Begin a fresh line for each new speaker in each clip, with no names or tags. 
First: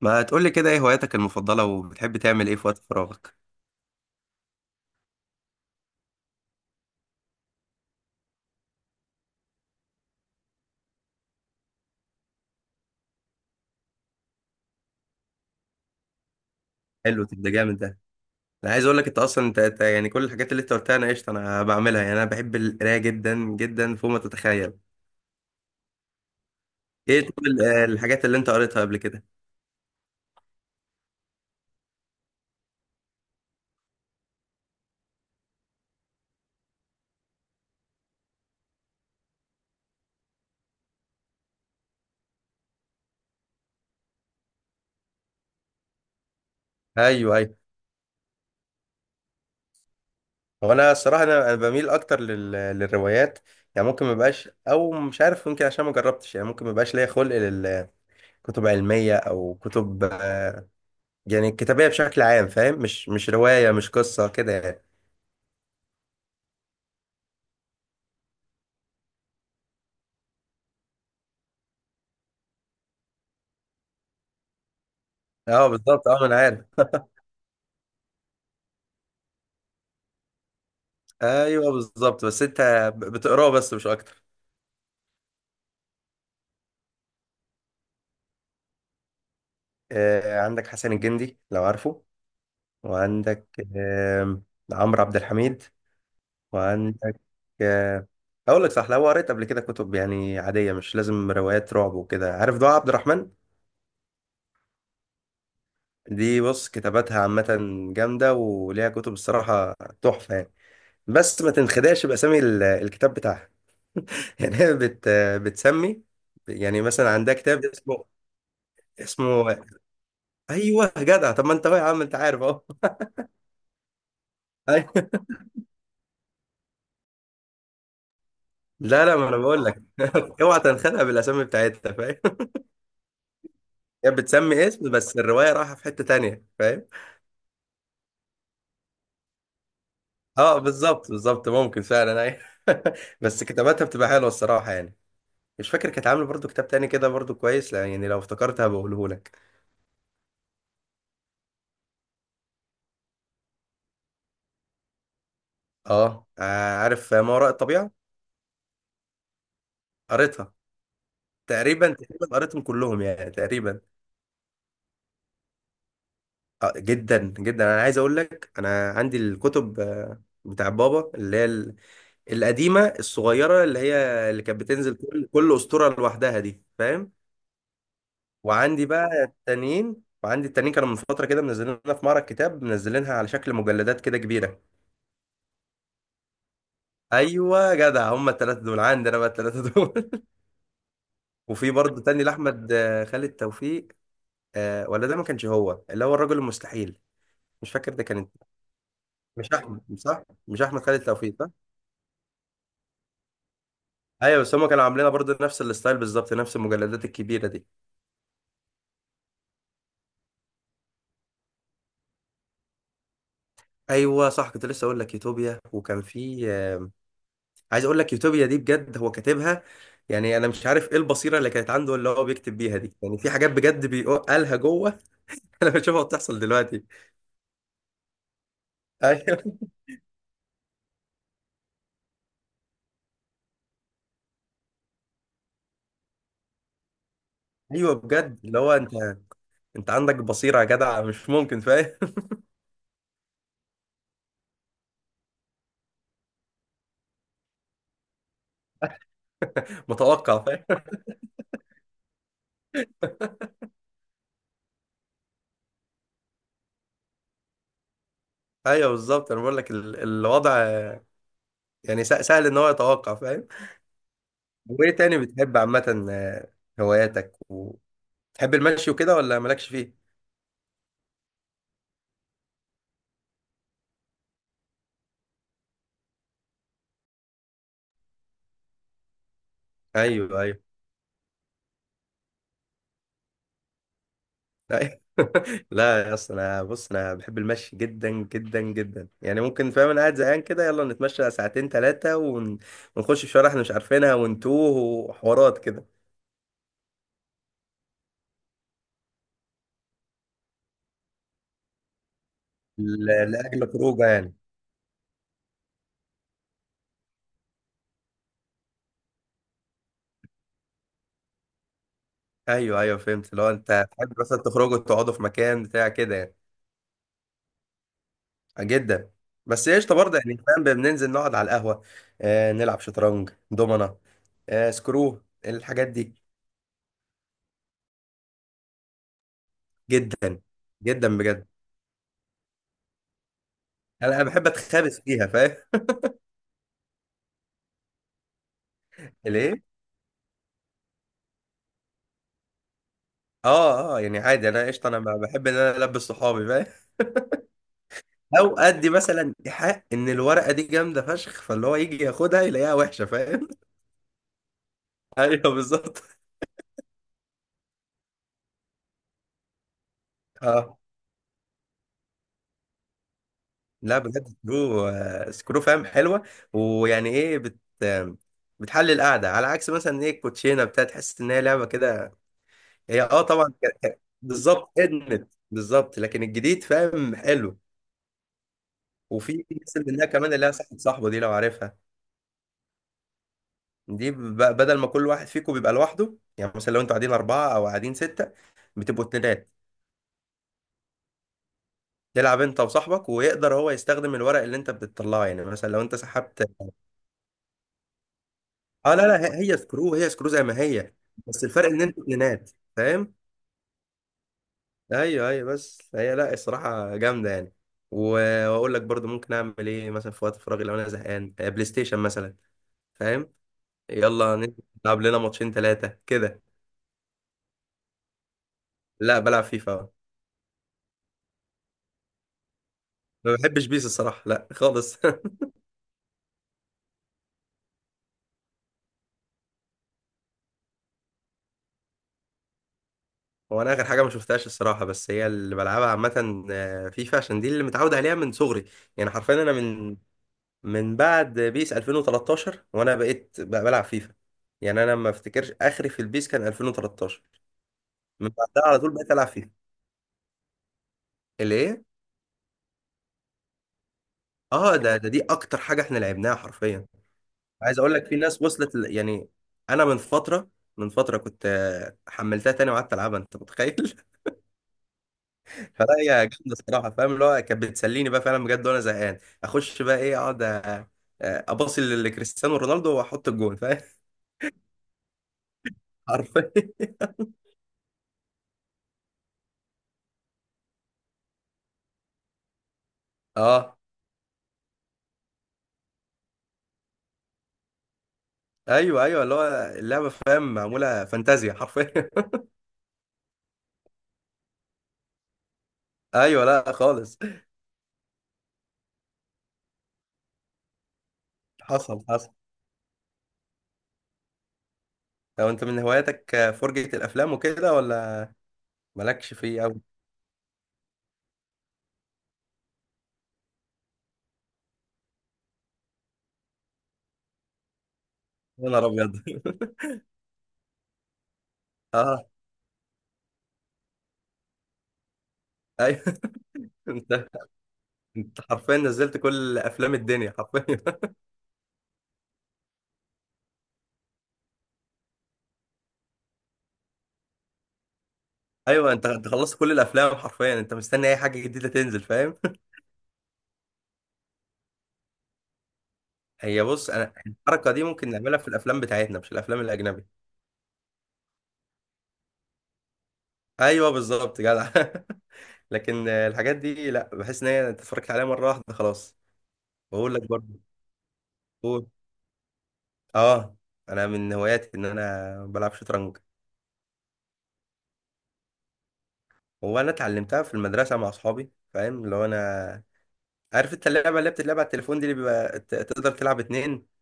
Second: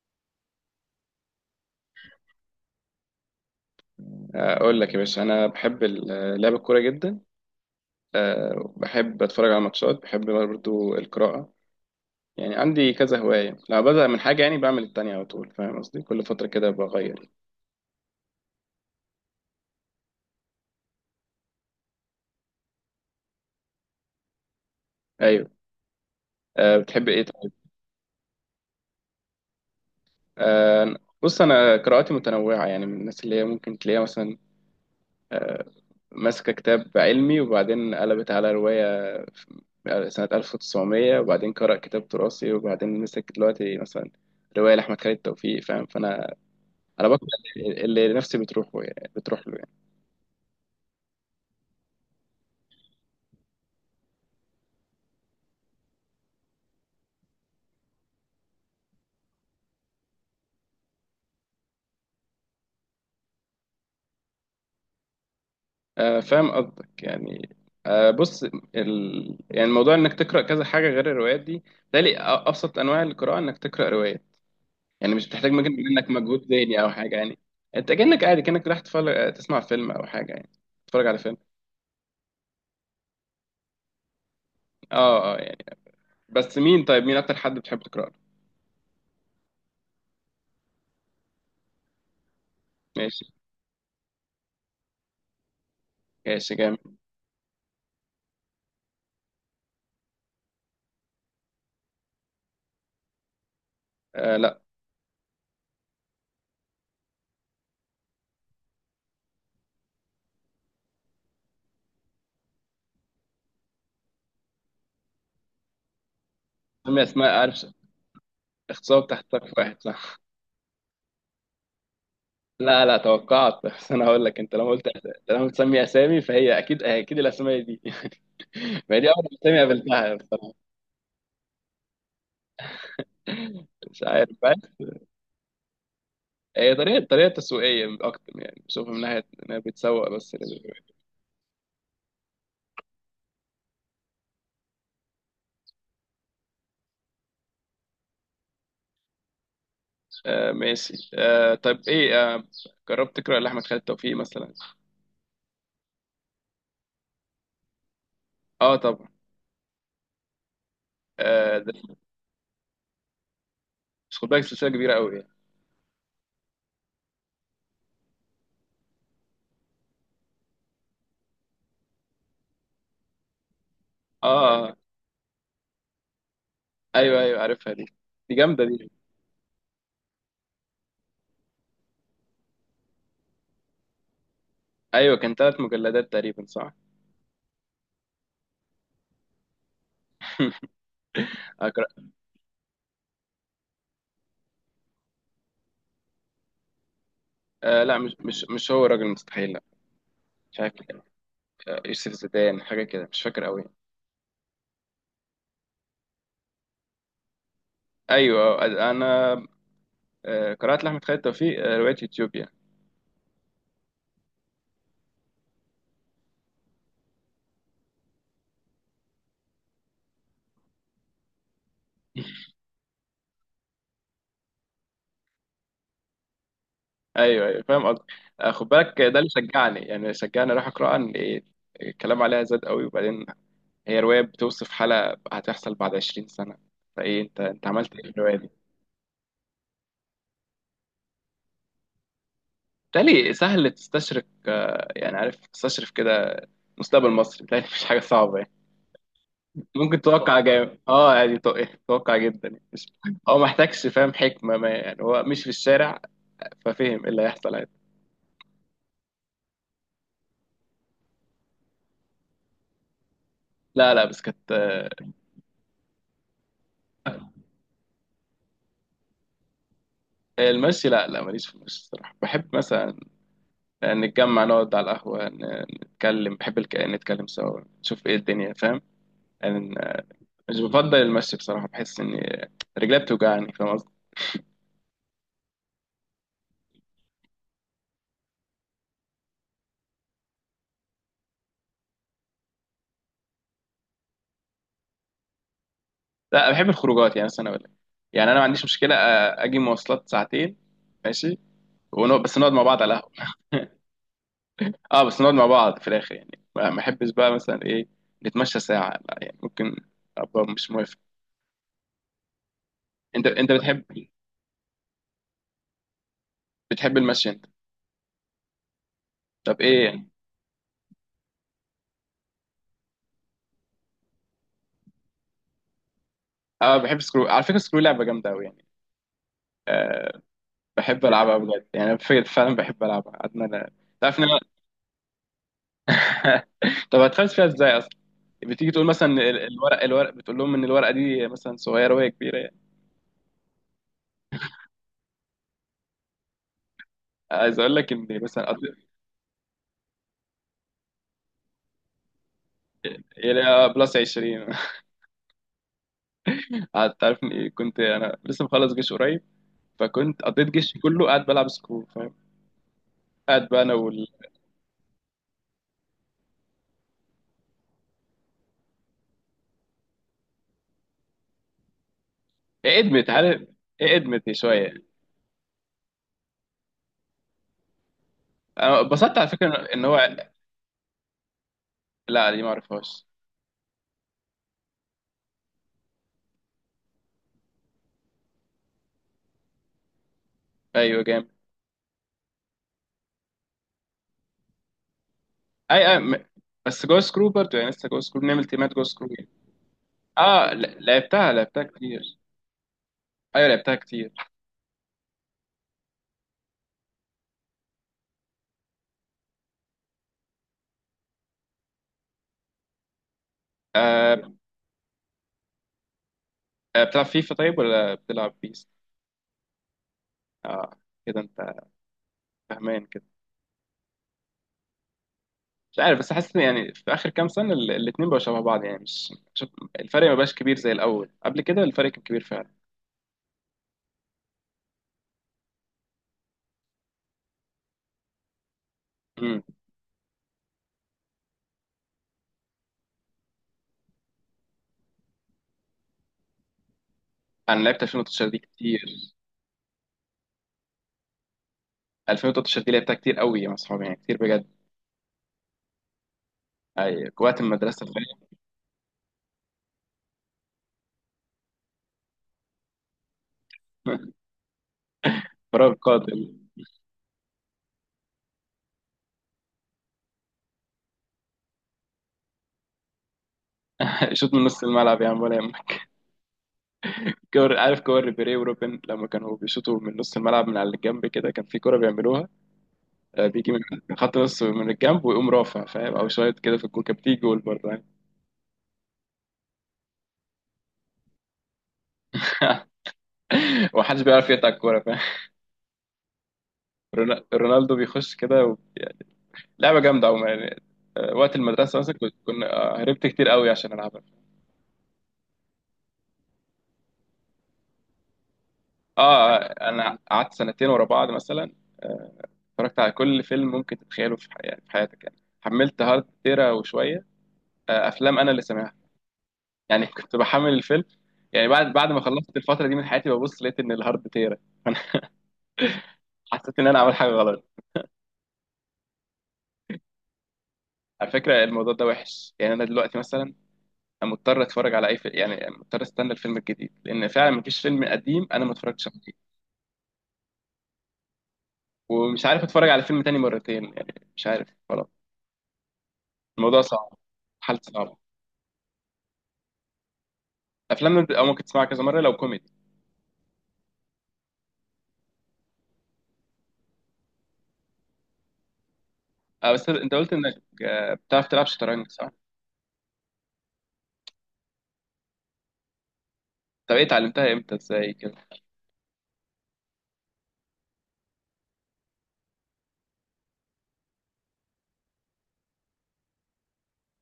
ما تقولي كده، ايه هواياتك المفضلة وبتحب تعمل ايه في وقت فراغك؟
اقول لك يا باشا انا بحب لعب الكوره جدا. أه، بحب اتفرج على ماتشات، بحب برضو القراءه. يعني عندي كذا هوايه، لما ببدا من حاجه يعني بعمل التانية على طول، فاهم قصدي؟ كل فتره كده
حلو.
بغير.
طب ده جامد ده. انا عايز اقول لك، انت اصلا أنت يعني كل الحاجات اللي انت قلتها انا قشطة انا بعملها. يعني انا بحب القراية جدا جدا فوق ما تتخيل.
ايوه. أه بتحب
ايه؟
ايه
طب
طيب؟
الحاجات اللي انت قريتها قبل كده؟
أه بص، انا قراءاتي متنوعه. يعني من الناس اللي هي ممكن تلاقيها مثلا ماسكه كتاب علمي، وبعدين قلبت على روايه في سنه 1900، وبعدين قرأ كتاب تراثي، وبعدين مسك دلوقتي مثلا روايه لاحمد خالد توفيق، فاهم؟ فانا انا بكره
ايوه ايوه.
اللي نفسي بتروح يعني بتروح له يعني.
هو انا الصراحة انا بميل اكتر للروايات. يعني ممكن ما بقاش، او مش عارف، يمكن عشان ما جربتش، يعني ممكن ما بقاش ليا خلق للكتب علمية او كتب، يعني الكتابية بشكل عام. فاهم؟ مش رواية، مش قصة كده يعني.
آه فاهم قصدك يعني. آه بص، يعني موضوع انك تقرا كذا حاجه غير الروايات دي، بالتالي ابسط انواع القراءه انك تقرا روايه. يعني مش بتحتاج
اه
مجهد
بالظبط،
منك،
اه ما انا
مجهود
عارف.
ذهني او حاجه يعني. انت كانك قاعد، كانك رايح تتفرج تسمع فيلم او حاجه يعني، تتفرج على فيلم.
ايوه بالظبط، بس انت بتقراه بس مش اكتر.
اه اه يعني. بس مين طيب؟ مين اكتر حد بتحب تقرا له؟
عندك حسن الجندي لو عارفه،
ماشي.
وعندك آم، عمرو عبد الحميد،
ماشي جامد.
وعندك آه، اقول لك صح، لو قريت قبل كده كتب يعني عاديه مش لازم روايات رعب وكده، عارف دعاء عبد الرحمن؟
آه لا.
دي بص كتاباتها عامه جامده، وليها كتب الصراحه تحفه يعني. بس ما تنخدعش باسامي الكتاب بتاعها يعني هي بتسمي. يعني
اسماء
مثلا عندها
اسماء عارف،
كتاب اسمه
اختصار تحت سقف
اسمه
واحد صح.
ايوه جدع، طب ما انت اهو يا عم، انت عارف اهو
لا لا، توقعت بس انا هقول لك انت لما قلت،
أيوة.
لما بتسمي اسامي فهي اكيد الاسامي دي ما هي
لا
دي
لا،
اول
ما انا
اسامي
بقول لك
قابلتها بصراحه،
اوعى تنخدع بالاسامي بتاعتها. فاهم؟
مش
يعني
عارف بقى.
بتسمي اسم بس الروايه رايحه في حته تانية.
هي
فاهم؟
طريقه تسويقيه اكتر، يعني بشوفها من ناحيه انها بتسوق بس
اه بالظبط بالظبط، ممكن فعلا، ايوه. بس كتاباتها بتبقى حلوه الصراحه يعني. مش فاكر، كانت عامله برضو كتاب تاني كده برضو كويس، لا يعني لو افتكرتها بقوله لك.
آه ماشي. آه طب ايه، آه جربت تقرا لاحمد خالد توفيق مثلا؟
اه، عارف ما وراء الطبيعه،
اه طبعا.
قريتها.
آه ده.
تقريبا تقريبا قريتهم كلهم يعني تقريبا.
بس خد بالك سلسله كبيره قوي يعني.
جدا جدا، انا عايز اقول لك انا عندي الكتب، بتاع بابا، اللي هي القديمه الصغيره، اللي هي
اه
اللي كانت
آه، آه.
بتنزل كل اسطوره لوحدها دي. فاهم؟
ايوه ايوه عارفها دي، دي جامده
وعندي
دي.
بقى التانيين، وعندي التانيين كانوا من فتره كده منزلينها في معرض كتاب، منزلينها على شكل مجلدات كده كبيره.
ايوه كان ثلاث مجلدات تقريبا صح.
ايوه جدع، هم الثلاثه دول عندي انا بقى، الثلاثه دول. وفي
أقرأ.
برضه تاني لاحمد خالد توفيق. ولا ده ما كانش هو اللي هو الرجل المستحيل؟ مش
آه
فاكر
لا،
ده
مش
كانت.
مش مش هو راجل مستحيل
مش
لا.
احمد صح؟
مش
مش
عارف،
احمد خالد توفيق؟
يوسف زيدان حاجة كده، مش فاكر قوي.
ايوه، بس هم كانوا عاملينها برضه نفس الستايل بالظبط، نفس المجلدات الكبيره دي.
أيوة. أنا آه، قرأت لأحمد خالد توفيق آه، رواية يوتيوبيا.
ايوه صح، كنت لسه اقول لك يوتوبيا، وكان في عايز اقول لك، يوتوبيا دي بجد هو كاتبها، يعني انا مش عارف ايه البصيره اللي كانت عنده اللي هو بيكتب بيها دي، يعني في حاجات بجد بيقالها جوه، انا بشوفها بتحصل دلوقتي.
أيوة أيوة فاهم قصدك. آه، خد بالك ده اللي
ايوه
شجعني، يعني شجعني أروح أقرأها إن الكلام عليها زاد قوي. وبعدين هي رواية بتوصف حالة هتحصل بعد 20 سنة، فإيه أنت عملت
ايوه،
إيه في الرواية
بجد
دي؟
اللي هو انت، انت عندك بصيره يا جدع، مش ممكن. فاهم؟
بتهيألي سهل تستشرف آه، يعني عارف تستشرف كده مستقبل مصر، بتهيألي مش حاجة صعبة يعني. ممكن
متوقع،
تتوقع جامد
فاهم.
اه، يعني تو- إيه، تتوقع جدا يعني. مش هو محتاجش فاهم حكمة ما، يعني هو مش في الشارع ففهم ايه اللي هيحصل عادي.
ايوه بالظبط، انا بقول لك الوضع، يعني سهل ان هو يتوقع. فاهم؟
لا لا بس كانت آه،
وايه تاني بتحب عامه؟ هواياتك، تحب المشي وكده ولا مالكش فيه؟
المشي لا لا ماليش في المشي الصراحة. بحب مثلا آه، نتجمع نقعد على القهوة، نتكلم. بحب نتكلم سوا نشوف ايه الدنيا فاهم، يعني آه،
ايوه
مش
ايوه.
بفضل المشي بصراحة، بحس اني رجلي بتوجعني فاهم قصدي.
لا لا يا اسطى، انا بص انا بحب المشي جدا جدا جدا. يعني ممكن، فاهم، انا قاعد زهقان كده، يلا نتمشى ساعتين ثلاثه ونخش في شوارع احنا مش عارفينها ونتوه وحوارات كده.
لا بحب الخروجات، يعني مثلا اقول لك يعني انا ما عنديش مشكلة اجي مواصلات ساعتين ماشي، بس نقعد مع بعض على
ل-
القهوة.
لاجل خروجه يعني.
اه بس نقعد مع بعض في الاخر، يعني ما احبش بقى مثلا ايه نتمشى ساعة، لا يعني ممكن ابقى مش موافق.
ايوه ايوه
انت
فهمت، لو
انت بتحب،
انت تحب مثلا تخرجوا تقعدوا في مكان بتاع كده يعني.
بتحب المشي انت؟
آه، جدا.
طب
بس
ايه
قشطه
يعني.
برضه يعني، فاهم، بننزل نقعد على القهوه، نلعب شطرنج، دومنه، سكرو، الحاجات دي.
اه بحب سكرو على فكره، سكرو لعبه جامده قوي يعني. آه
جدا.
بحب
جدا
العبها
بجد،
بجد، يعني أنا فعلا بحب العبها عدنا انا. تعرف
انا
ان انا
بحب اتخابس فيها. فاهم؟
طب هتخلص فيها ازاي اصلا؟ بتيجي تقول مثلا ال-
ليه؟
الورق الورق بتقول لهم ان الورقه دي مثلا صغيره وهي كبيره يعني.
اه اه يعني عادي، انا قشطه، انا بحب ان انا البس صحابي. فاهم؟
عايز اقول لك ان مثلا
او ادي مثلا حق ان الورقه دي جامده فشخ، فاللي هو يجي ياخدها يلاقيها وحشه. فاهم؟
هي بلس 20
ايوه بالظبط.
قعدت تعرف إن كنت انا لسه مخلص جيش قريب، فكنت قضيت
اه،
جيشي كله قاعد بلعب سكرو فاهم. قاعد بقى انا
لا
وال
بجد سكرو، سكرو، فاهم، حلوه. ويعني ايه بت آم، بتحل القعده على عكس مثلا ايه الكوتشينه بتاع، تحس ان هي لعبه كده. هي
ادمت
اه
عارف.
طبعا،
ادمت
بالظبط
شويه،
ادمت، بالظبط، لكن الجديد فاهم حلو.
انا اتبسطت على
وفي
فكره ان
مثل
هو.
منها كمان اللي هي صاحبه دي لو عارفها.
لا دي ما اعرفهاش.
دي بدل ما كل واحد فيكم بيبقى لوحده، يعني مثلا لو انتوا قاعدين أربعة أو قاعدين ستة، بتبقوا اتنينات،
ايوه جامد.
تلعب انت وصاحبك، ويقدر هو يستخدم الورق اللي انت بتطلعه، يعني مثلا لو
اي
انت
اي م-
سحبت.
بس جو سكرو برضه، يعني لسه جو سكرو بنعمل تيمات جو
اه لا
سكرو
لا،
يعني.
هي سكرو، هي سكرو زي
اه
ما
ل-
هي،
لعبتها
بس
لعبتها
الفرق ان انتوا
كتير.
اتنينات. فاهم؟
ايوه لعبتها كتير.
ايوه ايوه، بس هي لا الصراحة جامدة يعني. واقول لك برضو، ممكن اعمل ايه مثلا في وقت فراغي لو انا زهقان؟ بلاي ستيشن مثلا، فاهم.
آه.
يلا نلعب لنا ماتشين ثلاثة كده.
آه، بتلعب فيفا طيب ولا بتلعب بيس؟
لا بلعب فيفا.
اه كده انت فاهمان كده.
ما بحبش بيس الصراحة، لا خالص.
مش عارف، بس حاسس إن يعني في اخر كام سنه الاتنين بقوا شبه بعض، يعني مش شوف، الفرق ما بقاش كبير زي الاول. قبل كده الفرق كان كبير فعلا.
هو انا اخر حاجه ما شفتهاش الصراحه، بس هي اللي بلعبها عامه فيفا، عشان دي اللي متعود عليها من صغري. يعني
امم.
حرفيا انا، من بعد بيس 2013 وانا بقيت بقى بلعب فيفا. يعني انا ما افتكرش اخري في البيس كان 2013.
انا لعبت 2013
من
دي
بعدها على
كتير.
طول بقيت العب فيفا اللي ايه.
2013 دي لعبتها كتير قوي مع اصحابي يعني كتير بجد.
اه ده ده دي اكتر حاجه احنا لعبناها حرفيا.
اي وقت
عايز
المدرسه.
اقول لك في ناس وصلت يعني انا، من فتره كنت حملتها تاني وقعدت العبها، انت متخيل؟
فاهم فراغ
فلا هي
قاتل.
جامده الصراحه، فاهم، اللي هو كانت بتسليني بقى فعلا بجد، وانا زهقان اخش بقى، ايه اقعد اباصي لكريستيانو رونالدو واحط الجون. فاهم؟
يشوط من نص الملعب يا عم ولا يهمك.
حرفيا.
كور عارف، كور ريبيري وروبن لما كانوا بيشوطوا من نص الملعب من على الجنب كده، كان في كوره بيعملوها آه، بيجي من
اه
من خط نص من الجنب ويقوم رافع فاهم، او شويه كده في الجول كانت بتيجي جول برضه يعني.
ايوه ايوه، اللي هو اللعبه فاهم معموله فانتازيا حرفيا
ومحدش بيعرف يقطع الكوره فاهم.
ايوه لا خالص.
رونالدو بيخش كده يعني لعبه جامده عموما يعني. آه، وقت المدرسه مثلا
حصل
كنت
حصل.
كنا آه، هربت كتير قوي عشان العبها.
لو انت من هواياتك فرجة الافلام وكده، ولا
اه
مالكش فيه
آه،
قوي؟
انا قعدت سنتين ورا بعض مثلا آه، اتفرجت على كل فيلم ممكن تتخيله في يعني في حياتك يعني. حملت هارد تيرا وشويه آه، افلام انا اللي
يا
سامعها.
نهار ابيض
يعني كنت بحمل الفيلم، يعني بعد ما
اه
خلصت الفترة دي من حياتي، ببص لقيت إن الهارد تيرا فأنا
ايوه
حسيت إن أنا عامل حاجة
انت
غلط.
انت حرفيا نزلت كل افلام الدنيا حرفيا
على فكرة الموضوع ده وحش، يعني أنا دلوقتي مثلا أنا مضطر أتفرج على أي فيلم، يعني مضطر أستنى الفيلم الجديد، لأن فعلا مفيش فيلم قديم أنا ما اتفرجتش
ايوه انت
عليه.
انت خلصت كل الافلام حرفيا، انت مستني اي حاجه جديده تنزل.
ومش
فاهم؟
عارف أتفرج على فيلم تاني مرتين، يعني مش عارف خلاص، الموضوع
هي بص،
صعب.
انا
حالته
الحركه دي
صعبة.
ممكن نعملها في الافلام بتاعتنا مش الافلام الاجنبي.
أفلام أو ممكن تسمعها كذا مرة لو كوميدي.
ايوه بالظبط جدع لكن الحاجات دي لا، بحس ان هي أنت اتفرجت عليها مره واحده خلاص.
أه بس أنت قلت
بقول لك
إنك
برضه.
آه، بتعرف تلعب
قول.
شطرنج صح؟
اه، انا من هواياتي ان انا بلعب شطرنج.
طب إيه اتعلمتها إمتى إزاي كده؟
هو انا اتعلمتها في المدرسه مع اصحابي. فاهم؟ اللي هو انا، عارف انت اللعبه اللي بتتلعب على التليفون دي، اللي بيبقى تقدر تلعب اتنين؟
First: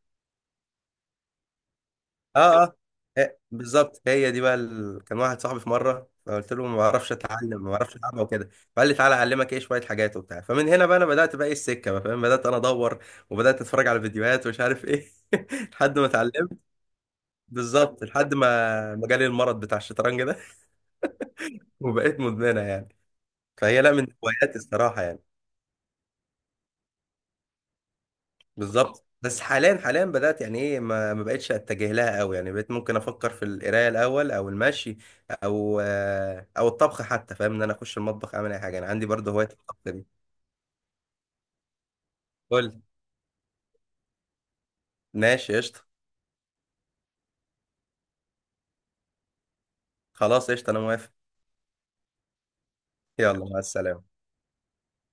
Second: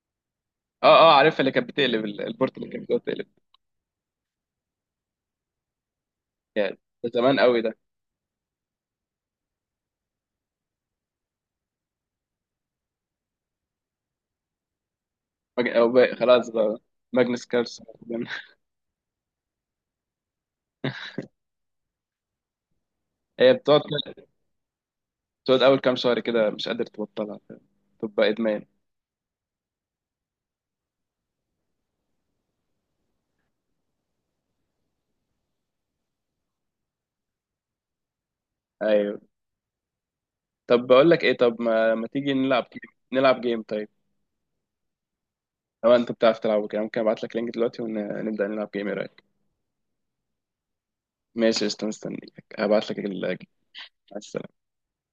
أه أه عارفها، اللي كانت بتقلب البورت
اه
اللي
اه،
كانت بتقلب.
بالظبط، هي دي بقى كان واحد صاحبي في مره، فقلت له ما
يعني ده
بعرفش
زمان قوي
اتعلم، ما
ده.
بعرفش العبها وكده، فقال لي تعالى اعلمك ايه شويه حاجات وبتاع. فمن هنا بقى انا بدات بقى ايه السكه بقى، فاهم، بدات انا ادور وبدات اتفرج على فيديوهات ومش عارف ايه
أو
لحد ما
بقى خلاص
اتعلمت.
بقى ماجنس كارلسن
بالظبط، لحد ما جالي المرض بتاع الشطرنج ده وبقيت مدمنه يعني.
هي بتقعد.
فهي لا من هواياتي الصراحه يعني.
بتقعد اول كام شهر كده مش قادر تبطلها، تبقى ادمان.
بالظبط. بس حاليا حاليا بدأت يعني ايه، ما بقتش اتجه لها قوي، يعني بقيت ممكن افكر في القرايه الاول، او المشي، او الطبخ حتى. فاهم؟ ان انا اخش المطبخ اعمل اي حاجه. انا عندي
ايوه.
برضه هوايه الطبخ دي.
طب بقول لك ايه، طب ما, ما تيجي نلعب
قول.
جيم، نلعب جيم طيب.
ماشي قشطه.
لو انت بتعرف تلعب كده، ممكن ابعت لك لينك دلوقتي ونبدا نلعب جيم، ايه رايك؟
خلاص قشطه، انا موافق.
ماشي قشطة، مستنيك هبعت لك
يلا
اللينك.
مع السلامه.
مع السلامة.